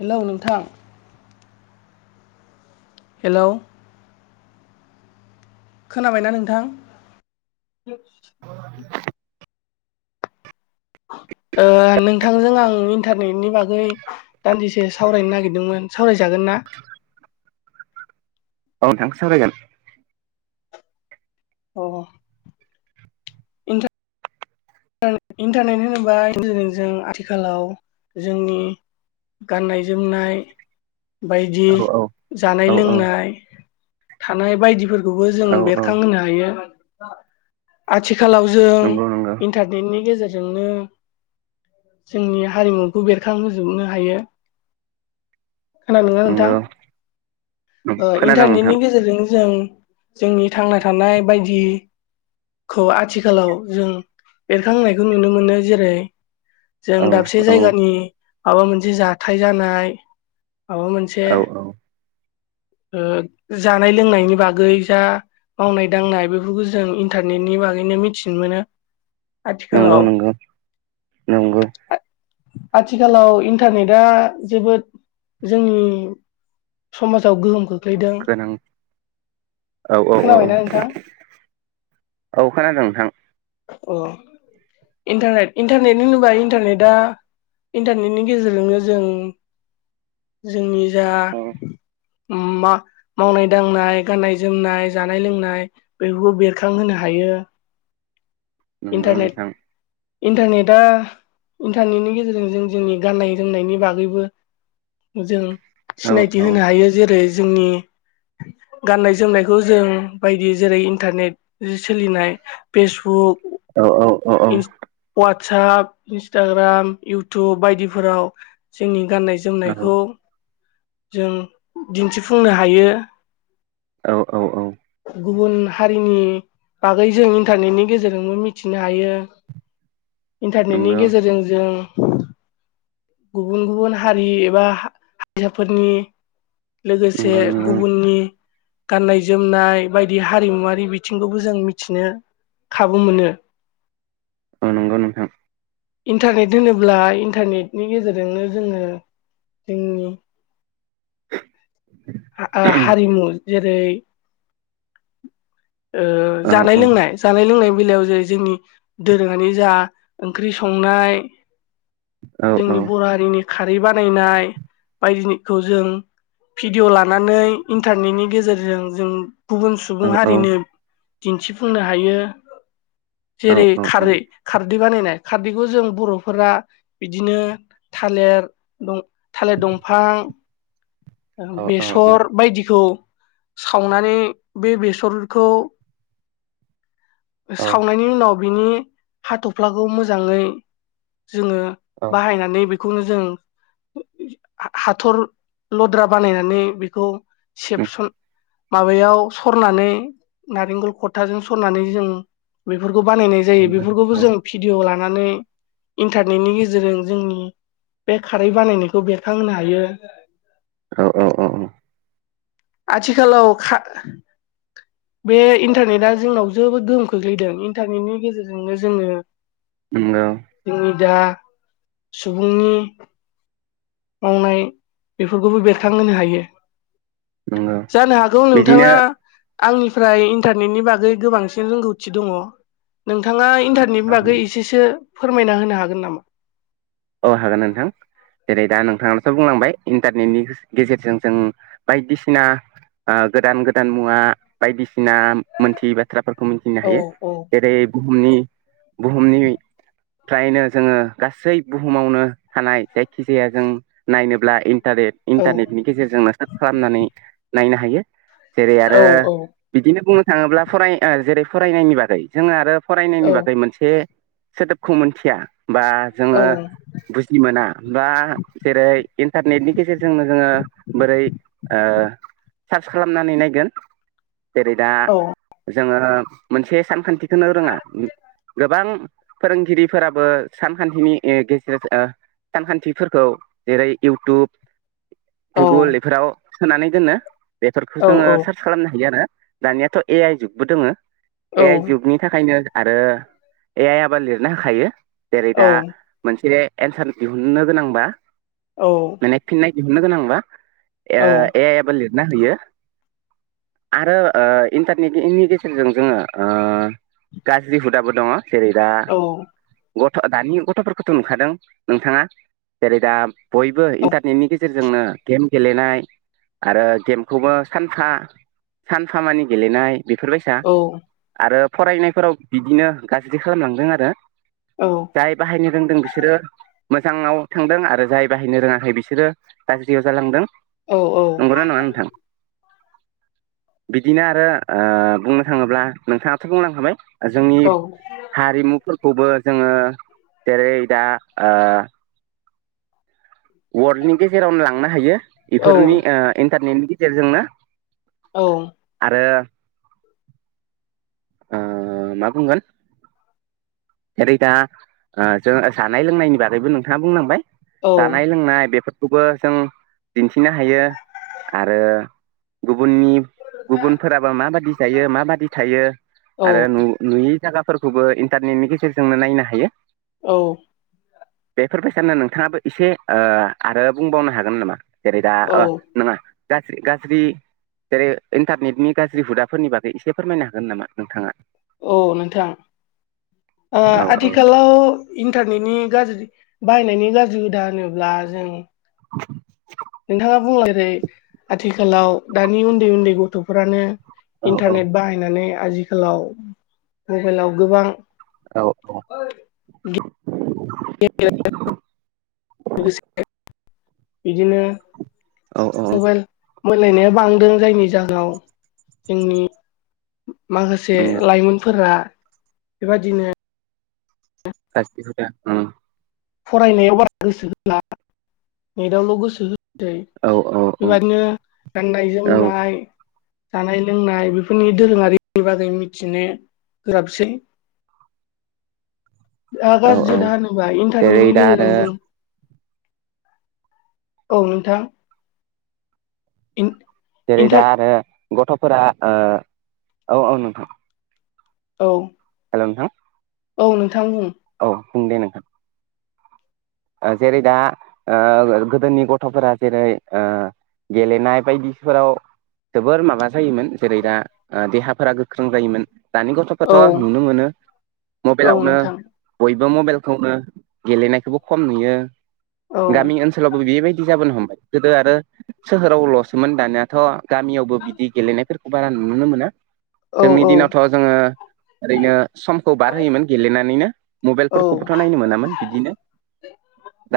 Hello नोंथां? Hello. खोनाबायना नोंथां? [inaudible] औ। ओ नोंथांजों आं इन्टारनेटनि बागै दान्दिसे सावरायनो नागिरदोंमोन सावरायजागोनना? दा। औ नोंथां सावरायगोन। औ। इन्टारनेट इन्टारनेट होनोबा जों आथिखालाव जोंनि गाननाय जोमनाय बायदि औ औ औ जानाय-लोंनाय थानाय बायदिफोरखौ बेबो जों औ औ बेरखांहोनो हायो। आथिखालाव जों नंगौ नंगौ इन्टारनेटनि गेजेरजोंनो जोंनि हारिमुखौ बेरखांहोजोबनो हायो। खोनादोंना नंगौ नोंथां? खोनादों इन्टारनेटनि नोंथां गेजेरजों जों जोंनि थांना थानाय बायदि खौ आथिखालाव जों बेरखांहोनायखौ नुनो मोनो जेरै जों औ दाबसे औ जायगानि माबा मोनसे जाथाय जानाय। माबा मोनसे औ औ जानाय-लोंनायनि बागै जा मावनाय दांनाय बेफोरखौ जों इन्टारनेटनि बागैनो मिथिनो मोनो। नंगौ आथिखालाव नंगौ नंगौ आथिखालाव इन्टारनेटआ जोबोद जोंनि समाजाव गोहोम खोख्लैदों गोनां। औ औ औ औ। खोनाबायना नोंथां औ खोनादों नोंथां। अ' इन्टारनेट इन्टारनेट होनोबा इन्टारनेटआ इन्टारनेटनि गेजेरजोंनो जों जोंनि जा औ मावनाय दांनाय गाननाय जोमनाय जानाय लोंनाय बेफोरखौ बेरखांहोनो हायो। [inaudible] नंगौ इन्टारनेट नोंथां‌। इन्टारनेटआ इन्टारनेटनि गेजेरजों जों जोंनि गाननाय जोमनायनि बागैबो जों औ सिनायथि औ होनो हायो जेरै-जोंनि गाननाय- जोमनायखौ जों बायदि जेरै- इन्टारनेट‌आव सोलिनाय फेसबुक औ औ औ औ इन्स वाटसप इन्सटाग्राम इउटुब बायदिफोराव जोंनि गाननाय जोमनायखौ जों दिन्थिफुंनो हायो। औ औ औ। गुबुन हारिनि बागै जों इन्टारनेटनि गेजेरजोंबो मिथिनो हायो। इन्टारनेटनि नंगौ गेजेरजों जों गुबुन गुबुन हारि एबा हारिसाफोरनि लोगोसे नंगौ नंगौ गुबुननि। गाननाय जोमनाय बायदि हारिमुवारि बिथिंखौबो जों मिथिनो खाबु मोनो। नंगौ नोंथां। इन्टारनेट होनोब्ला इन्टारनेटनि गेजेरजोंनो जोङो जोंनि हा-हारिमु जेरै ओ औ जानाय लोंनाय जानाय लोंनाय बेलायाव जेरै जोंनि दोरोङारि जा ओंख्रि संनाय औ औ जोंनि बर' हारिनि खारै बानायनाय बायदिखौ जों फि भिडिअ लानानै इन्टारनेटनि गेजेरजों जों गुबुन औ सुबुं औ हारिनो दिन्थिफुंनो हायो औ जेरै खारै खार दै खारदै बानायनाय खारदैखौ जों बर'फोरा बिदिनो थालिर दं थालिर दंफां औ बेसर बायदिखौ सावनानै बे बेसरखौ सावनायनि उनाव बिनि हाथ'फ्लाखौ मोजाङै जोङो बाहायनानै बेखौनो जों हाथर लद्रा बानायनानै बेखौ सेबसन माबायाव सरनानै नारेंखल खथाजों सरनानै जों बेफोर खौ बानायनाय जायो बेफोरखौबो जों भिडअ लानानै इन्टारनेटनि गेजेरजों जोंनि बे खारै बानायनायखौ बेरखांहोनो हायो। औ औ औ औ। आथिखालाव खा बे इन्टारनेटआ जोंनाव जेबोद गोहोम खोख्लैदों इन्टारनेटनि गेजेरजोंनो जोङो नंगौ जोंनि दा सुबुंनि मावनाय बेफोरखौबो बेरखांहोनो हायो। नंगौ जानो हागौ नोंथाङा बिदिनो आंनिफ्राय इन्टारनेटनि बागै गोबांसिन रोंगौथि दङ नोंथाङा इन्टारनेटनि बागै एसेसो फोरमायना होनो हागोन नामा? औ हागोन नोंथां जेरै दा नोंथांनाथ' बुंलांबाय इन्टारनेटनि गेजेरजों जों बायदिसिना ओ गोदान गोदान मुवा बायदिसिना मोनथि बाथ्राफोरखौ मिथिनो औ हायो औ जेरै बुहुमनि बुहुमनिफ्रायनो जोङो गासै बुहुमावनो थानाय जायखिजाया जों नायनोब्ला इन्टारेट औ इन्टारनेटनि गेजेरजोंनो सार्च खालामनानै नायनो हायो। जेरै आरो औ औ बिदिनो बुंनो थाङोब्ला फराय जेरै फरायनायनि बागै जोङो आरो फरायनायनि औ बागै मोनसे सोदोबखौ मोनथिया बा औ जोङो बुजि मोना बा जेरै इन्टारनेटनि गेजेरजोंनो जोङो बोरै ओ ओ सार्स खालामनानै नायगोन जेरै दा औ जोङो मोनसे सानखान्थिखोनो रोङा गोबां फोरोंगिरिफोराबो सानखान्थिनि गे सानखान्थिफोरखौ जेरै इउटुब गुगुल इफोराव सोनानै दोनो बेफोरखौ औ जोङो सार्च खालामनो हायो आरो दानियाथ' ए आइ जुगबो दोङो। ए आइ जुगनि थाखायनो आरो ए आइ आ बा लिरनो होखायो जेरै औ दा बिसोरो एन्सार दिहुननो गोनांबा औ औ माने फिननाय दिहुननो गोनांबा ए आइ याबो लिरना होयो। आरो ओ इन्टारनेटनि गेजेरजों जोङो ओ गाज्रि हुदाबो दङ जेरै दा गथ' दानि गथ'फोर गथ' खौथ' नुखादों नोंथाङा जेरै दा बयबो इन्टारनेटनि गेजेर जोंनो गेम गेलेनाय आरो गेमखौबो सानफा सानफा मानि गेलेनाय बेफोरबायसा आरो फरायनायफोराव बिदिनो गाज्रि खालामलांदों आरो जाय बाहायनो रोंदों बिसोरो मोजाङाव थांदों आरो जाय बाहायनो रोङाखै बिसोरो गाज्रियाव जालांदों औ औ नंगौना न‌ङा नोंथां बिदिनो आरो बुंनो थाङोब्ला नोंथाङाथ' बुंलांखाबाय जोंनि हारिमुफोरखौबो जोङो जेरै दा ओ वर्ल्डनि गेजेरावनो लांनो हायो बेफोरनि इन्टारनेटनि गेजेरजोंनो औ ओ ओ मा बुंगोन जेरै दा जों जानाय लोंनायनि बागैबो नोंथाङा बुंलांबाय जानाय लोंनाय बेफोर खौबोजों दिथिनो हायो आरो गुबुननि गुबुनफोराबो माबादि जायो माबादि थायो आरो नु नुयि जागाफोरखौबो इन्टारनेटनि गेजेरजोंनो नायनो हायो औ बेफोरबायसानो नोंथाङाबो एसे ओक्षआरो बुंबावनो हागोन नामा जेरै दा औ नङा गाज्रि गाज्रि जेरै इन्टारनेटनि गाज्रि हुदाफोरनि बागै एसे फोरमायनो हागोन नामा नोंथाङा औ नोंथां औ आथिखालाव इन्टारनेटनि गाज्रि बाहायनायनि गाज्रि हुदा होनोब्ला जों [inaudible] नोंथाङा बुंलांबाय आथिखालाव दानि उन्दै उन्दै गथ'फोरानो औ इन्टारनेट बाहायनानै आजिखालाव मबाइलाव गोबां औ आरो द [unintelligible] बिदिनो औ औ मबाइल मोनलायनाया बांदों जायनि जाहाव जोंनि माखासे नंगौ लाइमोनफोरा बेबादिनो सासा [unintelligible] फरायनायाव बारा गोसो होला नेटआवल' गोसो हो सै औ औ बेबदिनो गाननाय औ जोमनाय जानाय लोंनाय बेफोरनि दोरोङारिनि बागै मिथिनो गोब्राबसै दा औ गाज्रि औ हुदा होनोबा जेरै इन्टारनेटनि दा गेजेरजों आरो जों औ नोंथां जेरै दा इन्टार आरो गथ'फोरा ओ औ औ नोंथां औ हेलौ नोंथां औ नोंथां बुं औ बुं दे नोंथां जेरै दा ओ गोदोनि गथ'फोरा जेरै ओ गेलेनाय बायदिफोराव जोबोर माबा जायोमोन जेरै दा ओ देहाफोरा गोख्रों जायोमोन दानि औ गथ'फ्राथ' नुनो मोनो औ मबाइलावनो नोंथां बय मबाइलखौनो गेलेनायखौबो खम नुयो औ गामि ओनसोलावबो बेबायदि जाबोनो हमबाय गोदो आरो सोहोरावल'सोमोन दानियाथ' गामियावबो बिदि गेलेनायफोर बारा नुनोनो मोना औ जोंनि औ दिनावथ' जोङो ओरैनो समखौ बारहोयोमोन गेलेनानैनो औ मबाइलफोरखौबोथ' नायनो मोनामोन बिदिनो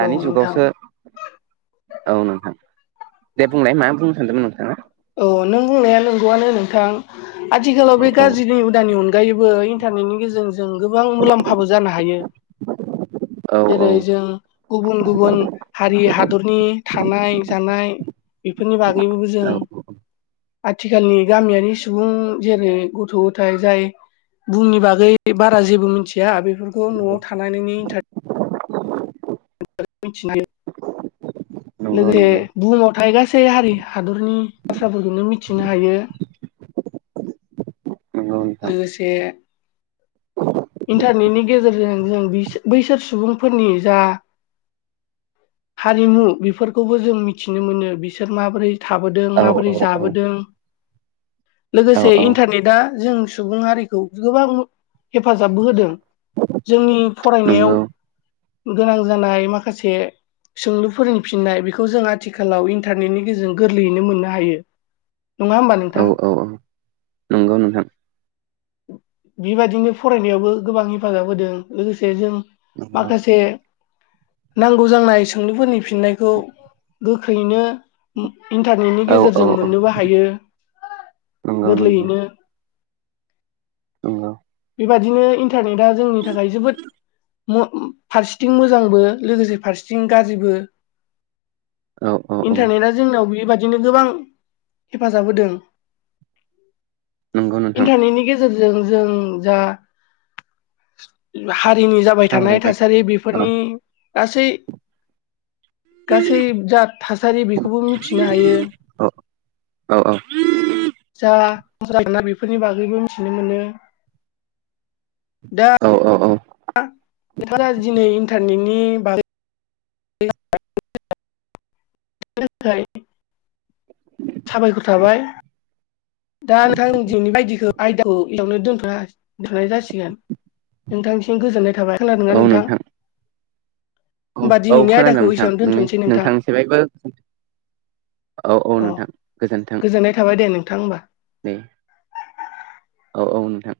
औ नोंथां जुगावसो औ नोंथां दे बुंलाय मा बुंनो सानदोंमोन नोंथाङा! औ नों बुंनाया नंगौआनो नोंथां आथिखालाव औ बे औ गाज्रिनि हुदानि उन बो इन्टारनेटनि गेजेरजों गोबां मुलाम्फ हाबो जानो हायो औ औ जेरै जों गुबुन गुबन हारि हा दरनि थानाय जानाय बेफोरनि बागैबोबो जों आथिखालनि गामियारि सुबुं जेरै गथ' गथाय जाय बुंनि बागै बारा जेबो मिथिया बेफोरखौ न'आव थानानैनो इन्टार [inaudible] [unintelligible] नंगौ लोगोसे नंगौ बुहुमाव थायो गासै हारि हादरनि बाथ्राफोरखौनो मिथिनो हायो नंगौ नोंथां लोगोसे [inaudible] इन्टारनेटनि गेजेरजों जों बिसो बैसोर सुबुंफोरनि जा हारिमु बेफोरखौबो जों मिथिनो मोनो बिसोर माबोरै थाबोदों औ माबोरै औ जाबोदों औ लोगोसे औ इन्टारनेटआ जों सुबुं हारिखौ गोबां हेफाजाबबो होदों। जोंनि फरायनायाव नंगौ गोनां जानाय माखासे सोंलु फोरोंफिननाय बेखौ जों आथिखालाव इन्टारनेटनि गेजेरजों गोरलैयैनो मोननो हायो। नङा होमबा औ नोंथाङा! औ औ नंगौ नोंथां बेबायदिनो फरायनायावबो गोबां हेफाजाब होदों लोगोसे जों नंगौ माखासे नांगौ जांनाय सोंलुफोरनि फिननायखौ गोख्रैयैनो इन्टारनेटनि औ औ गेजेरजों औ मोननोबो हायो नंगौ नंगौ गोरलैयैनो नंगौ बेबादिनो इन्टारनेटआ जोंनि थाखाय जोबोद म फारसेथिं मोजांबो लोगोसे फारसेथिं गाज्रिबो औ औ औ इन्टारनेटआ जोंनाव बेबादिनो गोबां हेफाजाब होदों नंगौ नोंथां इन्टारनेटनि गेजेरजों जों जा हारिनि जाबाय थानाय सावरायबाय थासारि बि औ फोरनि गासै गासै जा थासारि बेखौबो मिथिनो हायो औ औ औ जा [unintelligible] मोना बेफोरनि बागैबो मिथिनो मोनो दा औ औ औ दिनै इन्टारनेटनि बागै [unintelligible] थाखाय साबायखर थाबाय दा नोंथां [unintelligible] बायदिखौ आयदाखौ इयावनो दोनथ' दोनथ'नाय जासिगोन। नोंथांसिम गोजोननाय थाबाय। खोनादोंङा नोंथां? औ होमबा औ दिनैनि खोनादों आयदाखौ नोंथां। एसेयावनो नोंनि दोनथ'नोसै नोंथां नोंथांनिसे बायबो औ औ अ नोंथां गोजोन्थों। गोजोननाय थाबाय दे नोंथां होमबा दे औ औ नोंथां